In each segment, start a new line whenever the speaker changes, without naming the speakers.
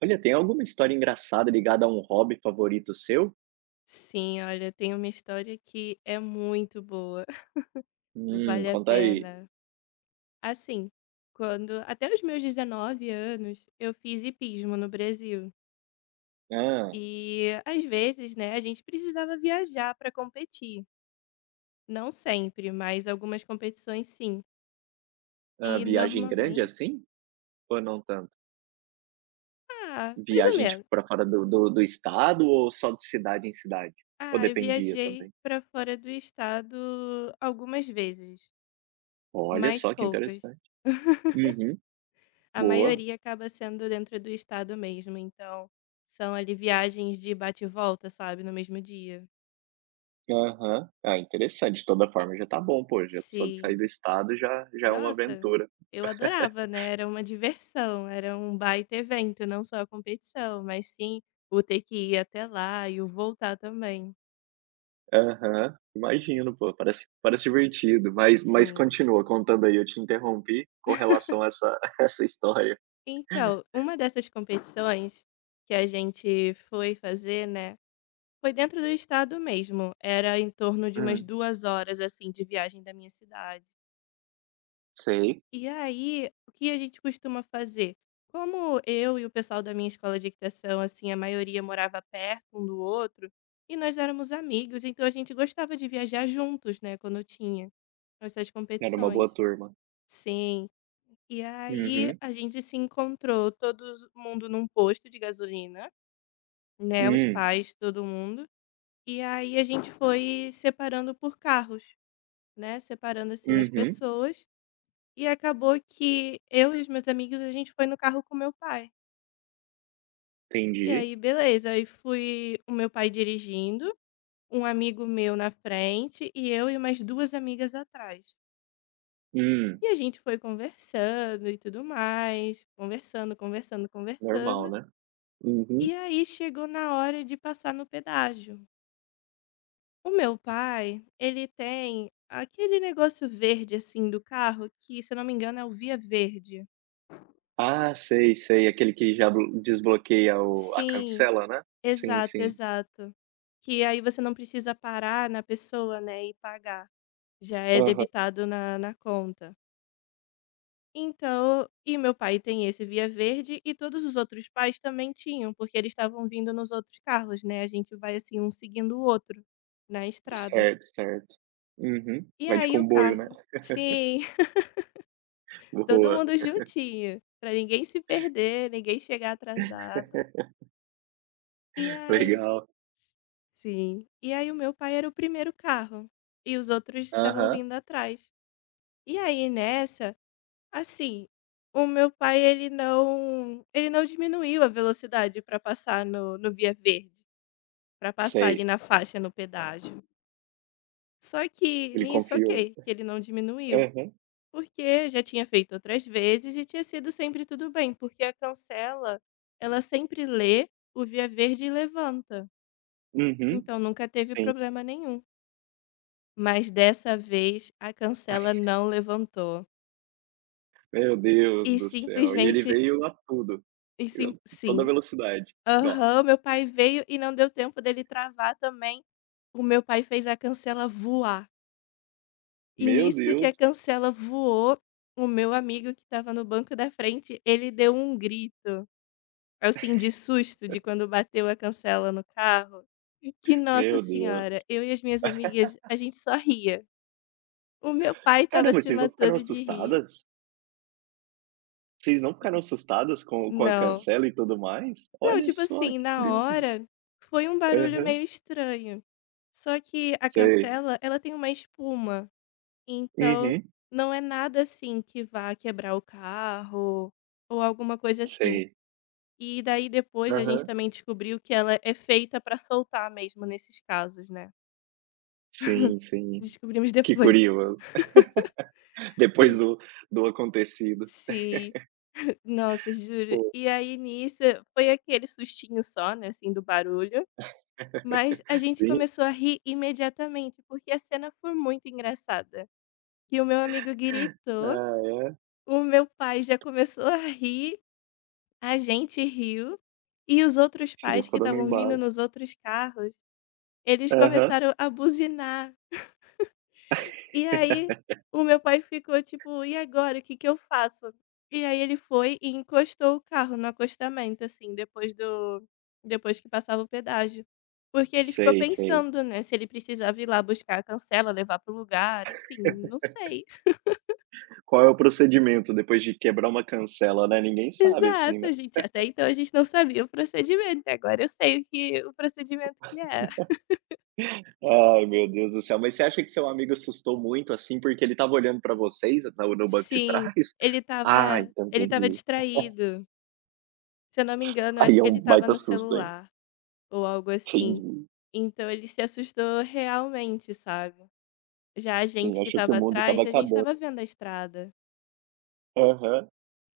Olha, tem alguma história engraçada ligada a um hobby favorito seu?
Sim, olha, tem uma história que é muito boa, vale a
Conta aí.
pena. Assim, quando até os meus 19 anos, eu fiz hipismo no Brasil.
Ah.
E às vezes, né, a gente precisava viajar para competir. Não sempre, mas algumas competições sim.
Hã,
E
viagem grande,
normalmente,
assim? Ou não tanto?
ah, mais ou
Viagem, tipo,
menos.
para fora do do estado ou só de cidade em cidade? Ou
Ah, eu
dependia
viajei
também?
para fora do estado algumas vezes,
Olha
mas
só, que
poucas.
interessante. Uhum.
A
Boa.
maioria acaba sendo dentro do estado mesmo, então são ali viagens de bate e volta, sabe, no mesmo dia.
Aham. Ah, interessante. De toda forma já tá bom, pô, já só de sair
Sim.
do estado já é uma
Nossa,
aventura.
eu adorava, né, era uma diversão, era um baita evento, não só a competição, mas sim o ter que ir até lá e o voltar também.
Aham. Imagino, pô, parece divertido. Mas
Sim.
continua contando aí, eu te interrompi com relação a essa essa história.
Então, uma dessas competições que a gente foi fazer, né, foi dentro do estado mesmo, era em torno de umas
Hum,
2 horas, assim, de viagem da minha cidade.
sei.
E aí, o que a gente costuma fazer? Como eu e o pessoal da minha escola de equitação, assim, a maioria morava perto um do outro, e nós éramos amigos, então a gente gostava de viajar juntos, né, quando tinha essas
Era uma boa
competições.
turma.
Sim. E aí
Uhum.
a gente se encontrou todo mundo num posto de gasolina, né, os
Hum.
pais, todo mundo. E aí a gente foi separando por carros, né, separando assim as
Uhum.
pessoas. E acabou que eu e os meus amigos, a gente foi no carro com meu pai. E
Entendi.
aí, beleza. Aí fui o meu pai dirigindo, um amigo meu na frente e eu e umas duas amigas atrás.
Hum,
E a gente foi conversando e tudo mais, conversando, conversando,
normal,
conversando.
né? Uhum.
E aí chegou na hora de passar no pedágio. O meu pai, ele tem aquele negócio verde assim do carro que, se eu não me engano, é o via verde.
Ah, sei, sei. Aquele que já blo desbloqueia o a
Sim,
cancela, né? Sim,
exato,
sim.
exato. Que aí você não precisa parar na pessoa, né, e pagar. Já é
Aham.
debitado na conta. Então e meu pai tem esse Via Verde e todos os outros pais também tinham, porque eles estavam vindo nos outros carros, né, a gente vai, assim, um seguindo o outro na estrada.
Certo, certo. Uhum.
E
Vai de
aí o
comboio, né?
carro sim, todo
Boa.
mundo juntinho, pra ninguém se perder, ninguém chegar atrasado. E aí
Legal.
sim. E aí o meu pai era o primeiro carro e os outros estavam
Aham.
vindo atrás. E aí nessa, assim, o meu pai ele não diminuiu a velocidade para passar no, no via verde, para passar ali
Sei.
na faixa no pedágio. Só que
Ele
nisso,
confiou.
ok, que ele não diminuiu,
Aham.
porque já tinha feito outras vezes e tinha sido sempre tudo bem, porque a cancela, ela sempre lê o via verde e levanta.
Uhum.
Então nunca teve
Sim.
problema nenhum. Mas dessa vez a cancela não levantou.
Meu Deus
E
do céu. E ele
simplesmente
veio a tudo.
e sim
Veio toda
sim.
velocidade. Nó.
Aham, meu pai veio e não deu tempo dele travar também, o meu pai fez a cancela voar. E
Meu
nisso que
Deus,
a cancela voou, o meu amigo que estava no banco da frente, ele deu um grito, assim, de susto de quando bateu a cancela no carro, que nossa
meu
senhora,
Deus.
eu e as minhas amigas, a gente só ria. O meu pai estava
Caramba,
se
vocês não ficaram
matando de rir.
assustadas? Vocês não ficaram
Sim.
assustadas com a
Não.
cancela e tudo mais?
Não,
Olha
tipo
só,
assim,
que
na
curioso.
hora foi um barulho
Aham,
meio estranho. Só que a
sei.
cancela, ela tem uma espuma, então
Uhum,
não é nada assim que vá quebrar o carro ou alguma coisa assim.
sei.
E daí depois a gente
Aham.
também descobriu que ela é feita pra soltar mesmo nesses casos, né?
Sim, sim.
Descobrimos
Que
depois.
curioso. Depois do acontecido.
Sim. Nossa, juro.
Pô,
E aí nisso foi aquele sustinho só, né, assim, do barulho. Mas a gente
sim.
começou a rir imediatamente, porque a cena foi muito engraçada. Que o meu amigo gritou,
Ah, é?
o meu pai já começou a rir, a gente riu, e os outros
Vocês já
pais que
foram no
estavam vindo
embalo.
nos outros carros, eles
Aham.
começaram a buzinar. E aí, o meu pai ficou tipo: "E agora, o que que eu faço?". E aí ele foi e encostou o carro no acostamento, assim, depois que passava o pedágio. Porque ele ficou
Sei, sei.
pensando, né, se ele precisava ir lá buscar a cancela, levar pro lugar, enfim, não sei.
Qual é o procedimento depois de quebrar uma cancela, né, ninguém sabe assim,
Exato,
né.
a gente até então a gente não sabia o procedimento, agora eu sei o que o procedimento que é.
Ai, meu Deus do céu. Mas você acha que seu amigo assustou muito, assim, porque ele estava olhando pra vocês na no banco de
Sim,
trás?
ele estava
Ah, então
ele estava
entendi.
distraído. Se eu não me engano, eu acho
Aí é
que ele
um
estava
baita
no
susto, hein.
celular. Ou algo assim.
Entendi.
Então ele se assustou realmente, sabe. Já a gente
Sim,
que
achou que o
estava
mundo estava
atrás, a gente
acabando.
estava vendo a estrada.
Aham.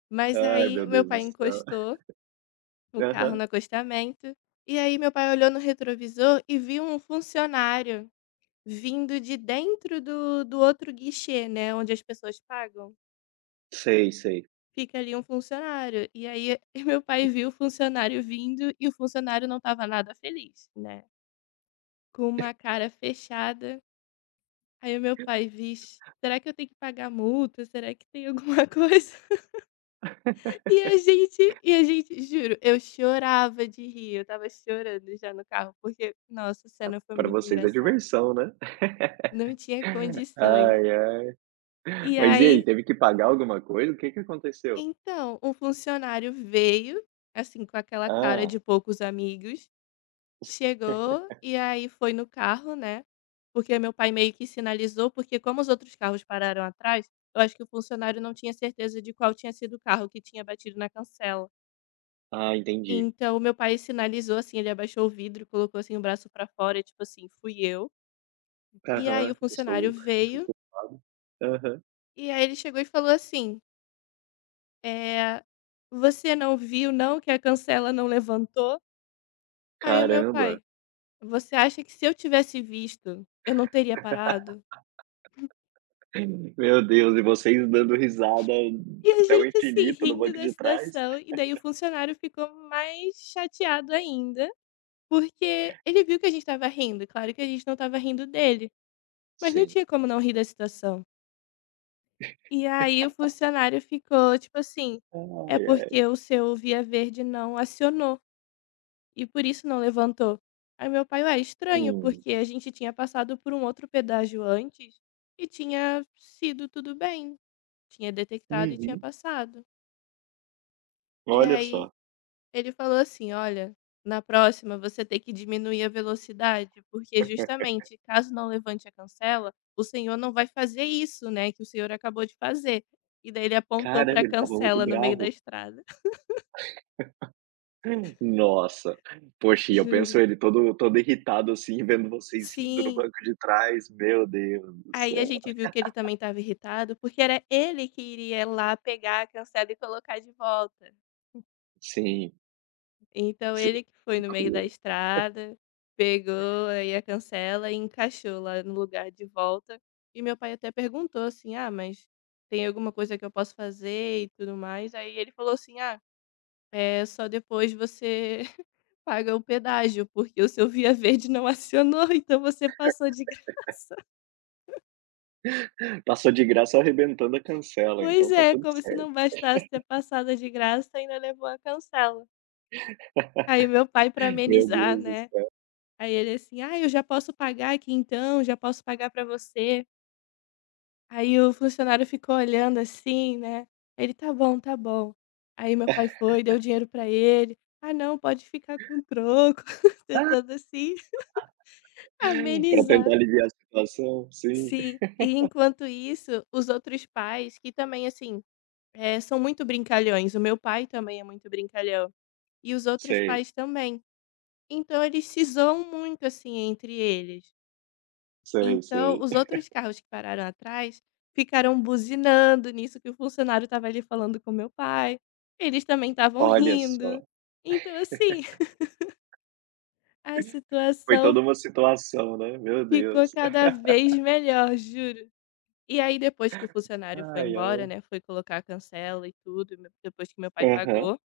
Mas
Ai,
aí
meu
meu
Deus do
pai
céu.
encostou o carro
Aham.
no acostamento, e aí meu pai olhou no retrovisor e viu um funcionário vindo de dentro do outro guichê, né, onde as pessoas pagam.
Sei, sei.
Fica ali um funcionário. E aí meu pai viu o funcionário vindo e o funcionário não estava nada feliz, né, com uma cara fechada. Aí o meu pai: "Vixe, será que eu tenho que pagar multa? Será que tem alguma coisa?" E a gente juro, eu chorava de rir, eu estava chorando já no carro, porque, nossa, a cena foi
Pra
muito
vocês é
engraçada.
diversão, né.
Não tinha condições.
Ai, ai.
E
Mas e aí,
aí,
teve que pagar alguma coisa? O que aconteceu?
então, um funcionário veio, assim, com aquela cara
Ah.
de poucos amigos. Chegou, e aí foi no carro, né, porque meu pai meio que sinalizou, porque como os outros carros pararam atrás, eu acho que o funcionário não tinha certeza de qual tinha sido o carro que tinha batido na cancela.
Ah, entendi.
Então meu pai sinalizou, assim, ele abaixou o vidro, colocou, assim, o braço pra fora, e tipo assim: "Fui eu". E aí o
Aham. Eu
funcionário
sou o
veio,
culpado. Aham.
e aí ele chegou e falou assim, é "Você não viu não que a cancela não levantou?". Aí o meu
Caramba.
pai: "Você acha que se eu tivesse visto, eu não teria parado?".
Meu Deus, e vocês dando risada
E a
até o
gente, assim,
infinito no
rindo
banco
da
de trás?
situação, e daí o funcionário ficou mais chateado ainda, porque ele viu que a gente estava rindo, claro que a gente não estava rindo dele, mas não
Sim.
tinha como não rir da situação. E aí o funcionário ficou tipo assim: "É
Ai, ai.
porque o seu via verde não acionou, e por isso não levantou". Aí meu pai: "Ué, estranho,
Hum.
porque a gente tinha passado por um outro pedágio antes, e tinha sido tudo bem, tinha detectado e tinha
Uhum.
passado". E
Olha
aí
só.
ele falou assim: "Olha, na próxima você tem que diminuir a velocidade, porque justamente caso não levante a cancela, o senhor não vai fazer isso, né, que o senhor acabou de fazer". E daí ele apontou pra
Caramba, ele tava muito
cancela no meio da
bravo.
estrada.
Nossa. Poxa, e eu
Juro.
penso ele todo irritado, assim, vendo vocês rindo no
Sim.
banco de trás. Meu Deus do
Aí a
céu.
gente viu que ele também estava irritado, porque era ele que iria lá pegar a cancela e colocar de volta.
Sim,
Então
sim,
ele que foi no meio da
curioso.
estrada, pegou aí a cancela e encaixou lá no lugar de volta. E meu pai até perguntou assim: "Ah, mas tem alguma coisa que eu posso fazer e tudo mais?" Aí ele falou assim: "Ah, é só depois você paga o pedágio, porque o seu via verde não acionou, então você passou de graça."
Passou de graça arrebentando a cancela,
Pois
então tá
é,
tudo
como se
certo.
não bastasse ter passado de graça, ainda levou a cancela. Aí meu pai para
Meu
amenizar,
Deus do
né.
céu.
Aí ele assim: "Ah, eu já posso pagar aqui então, já posso pagar para você". Aí o funcionário ficou olhando assim, né. Ele: "Tá bom, tá bom". Aí meu pai foi, deu o dinheiro para ele. "Ah não, pode ficar com o troco", tentando assim
Pra tentar
amenizar.
aliviar a situação, sim.
Sim, e enquanto isso, os outros pais que também assim, são muito brincalhões, o meu pai também é muito brincalhão, e os outros
Sei,
pais também. Então eles se zoam muito assim entre eles.
sei,
Então,
sei.
os outros carros que pararam atrás ficaram buzinando nisso que o funcionário estava ali falando com meu pai. Eles também estavam
Olha
rindo.
só,
Então, assim, a
foi
situação
toda uma situação, né, meu
ficou
Deus.
cada vez melhor, juro. E aí, depois que o funcionário foi
Ai,
embora,
ai.
né? Foi colocar a cancela e tudo, depois que meu pai
Aham.
pagou.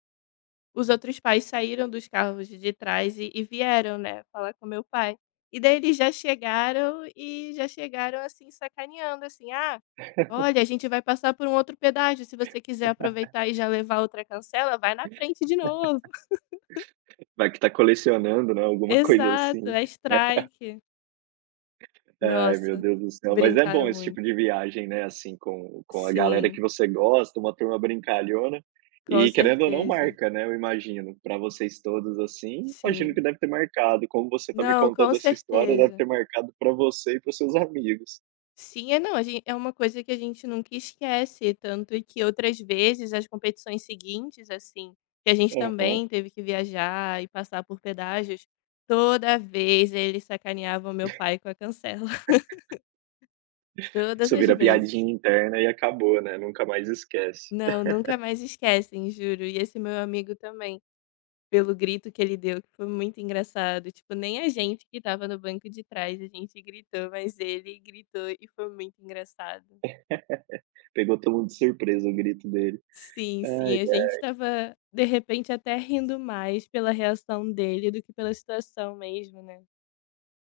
Os outros pais saíram dos carros de trás e vieram, né, falar com meu pai. E daí eles já chegaram, assim, sacaneando, assim: "Ah, olha, a gente vai passar por um outro pedágio, se você quiser aproveitar e já levar outra cancela, vai na frente de novo".
Vai que tá colecionando, né, alguma coisa
Exato,
assim.
é strike.
Ai, meu
Nossa,
Deus do céu, mas é bom
brincaram
esse
muito.
tipo de viagem, né, assim, com a galera
Sim,
que você gosta, uma turma brincalhona,
com
e querendo ou não
certeza.
marca, né, eu imagino. Pra vocês todos, assim, imagino
Sim.
que deve ter marcado, como você tá me
Não, com
contando essa história, deve
certeza.
ter marcado pra você e para seus amigos.
Sim, é não, a gen é uma coisa que a gente nunca esquece, tanto que outras vezes as competições seguintes, assim, que a gente
Aham.
também teve que viajar e passar por pedágios, toda vez ele sacaneava o meu pai com a cancela, todas
Isso
as
vira
vezes.
piadinha interna e acabou, né, nunca mais esquece.
Não, nunca mais esquecem, juro. E esse meu amigo também, pelo grito que ele deu, que foi muito engraçado, tipo, nem a gente que estava no banco de trás, a gente gritou, mas ele gritou e foi muito engraçado.
Pegou todo mundo de surpresa o grito dele.
Sim,
Ai,
sim, a gente estava, de repente, até rindo mais pela reação dele do que pela situação mesmo, né.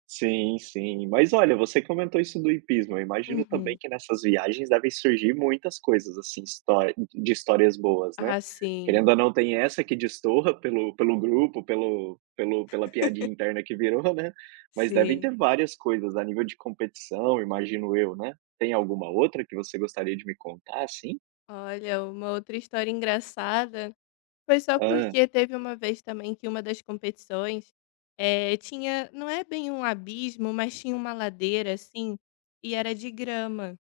sim, sim. Mas olha, você comentou isso do hipismo. Eu imagino também
Uhum.
que nessas viagens devem surgir muitas coisas, assim, histó de histórias boas, né?
Ah, sim,
Querendo ou não, tem essa que destoa pelo grupo, pela piadinha interna que virou, né? Mas devem
sim.
ter várias coisas a nível de competição, imagino eu, né? Tem alguma outra que você gostaria de me contar, assim?
Olha, uma outra história engraçada foi só
Ah,
porque teve uma vez também que uma das competições, tinha não é bem um abismo, mas tinha uma ladeira, assim, e era de grama.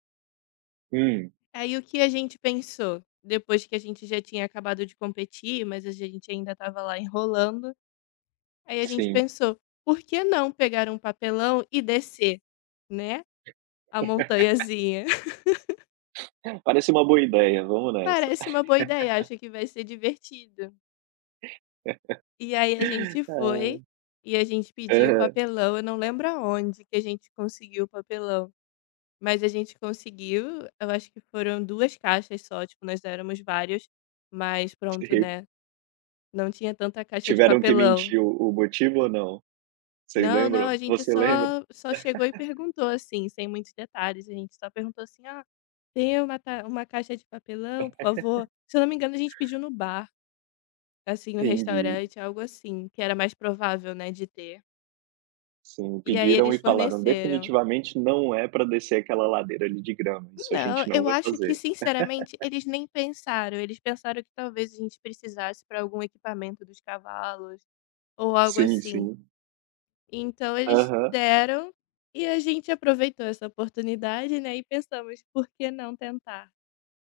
hum,
Aí o que a gente pensou, depois que a gente já tinha acabado de competir, mas a gente ainda estava lá enrolando. Aí a gente
sim.
pensou: "Por que não pegar um papelão e descer, né, a montanhazinha?"
Parece uma boa ideia, vamos nessa.
Parece uma boa ideia, acho que vai ser divertido. E aí a gente foi e a gente pediu o
Aham,
papelão, eu não lembro aonde que a gente conseguiu o papelão, mas a gente conseguiu, eu acho que foram 2 caixas só, tipo, nós éramos vários, mas pronto,
sim.
né, não tinha tanta caixa de
Tiveram que
papelão.
mentir o motivo ou não? Vocês
Não, não,
lembram?
a gente
Você lembra?
só chegou e perguntou, assim, sem muitos detalhes, a gente só perguntou assim: "Ah, tem uma ta uma caixa de papelão, por favor?". Se eu não me engano, a gente pediu no bar, assim, no
Entendi.
restaurante, algo assim, que era mais provável, né, de ter.
Sim,
E aí
pediram
eles
e falaram:
forneceram.
"Definitivamente não é pra descer aquela ladeira ali de grama, isso a
Não,
gente não
eu
vai
acho que,
fazer".
sinceramente, eles nem pensaram, eles pensaram que talvez a gente precisasse para algum equipamento dos cavalos ou algo
Sim, sim.
assim. Então eles
Aham.
deram, e a gente aproveitou essa oportunidade, né, e pensamos: "Por que não tentar?".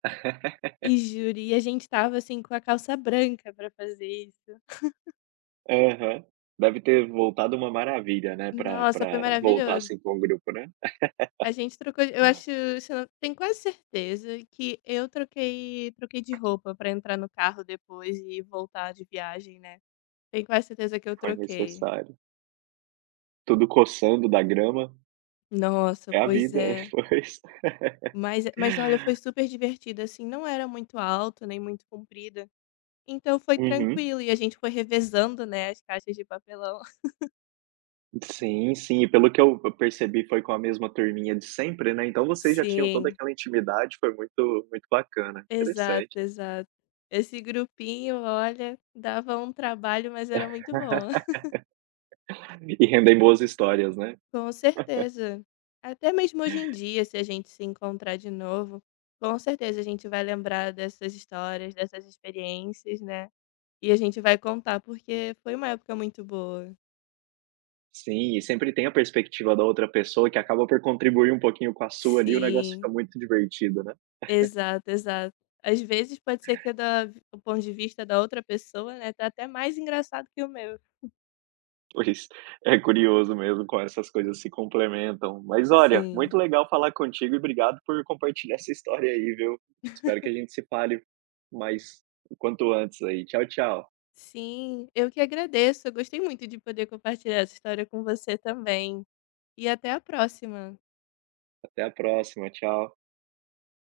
E juro, e a gente estava, assim, com a calça branca pra fazer isso.
Aham. Deve ter voltado uma maravilha, né, pra
Nossa,
pra
foi
voltar,
maravilhoso.
assim, com o grupo, né.
A gente trocou eu acho, se eu não tenho quase certeza que eu troquei de roupa pra entrar no carro depois e voltar de viagem, né. Tenho quase certeza que eu
Foi
troquei.
necessário. Tudo coçando da grama.
Nossa,
É a
pois
vida,
é.
pois.
Mas olha, foi super divertido, assim, não era muito alto, nem muito comprido. Então foi
Uhum.
tranquilo e a gente foi revezando, né, as caixas de papelão.
Sim, sim. E pelo que eu percebi, foi com a mesma turminha de sempre, né, então vocês já tinham toda
Sim.
aquela intimidade, foi muito bacana,
Exato,
interessante.
exato. Esse grupinho, olha, dava um trabalho, mas era muito bom.
E rendem boas histórias, né.
Com certeza. Até mesmo hoje em dia, se a gente se encontrar de novo, com certeza a gente vai lembrar dessas histórias, dessas experiências, né? E a gente vai contar, porque foi uma época muito boa.
Sim, e sempre tem a perspectiva da outra pessoa que acaba por contribuir um pouquinho com a sua ali, o negócio
Sim.
fica muito divertido, né.
Exato, exato. Às vezes pode ser que é da o ponto de vista da outra pessoa, né, tá até mais engraçado que o meu.
Pois, é curioso mesmo como essas coisas se complementam. Mas olha,
Sim.
muito legal falar contigo e obrigado por compartilhar essa história aí, viu. Espero que a gente se fale mais o quanto antes aí. Tchau, tchau.
Sim, eu que agradeço. Eu gostei muito de poder compartilhar essa história com você também. E até a próxima.
Até a próxima, tchau.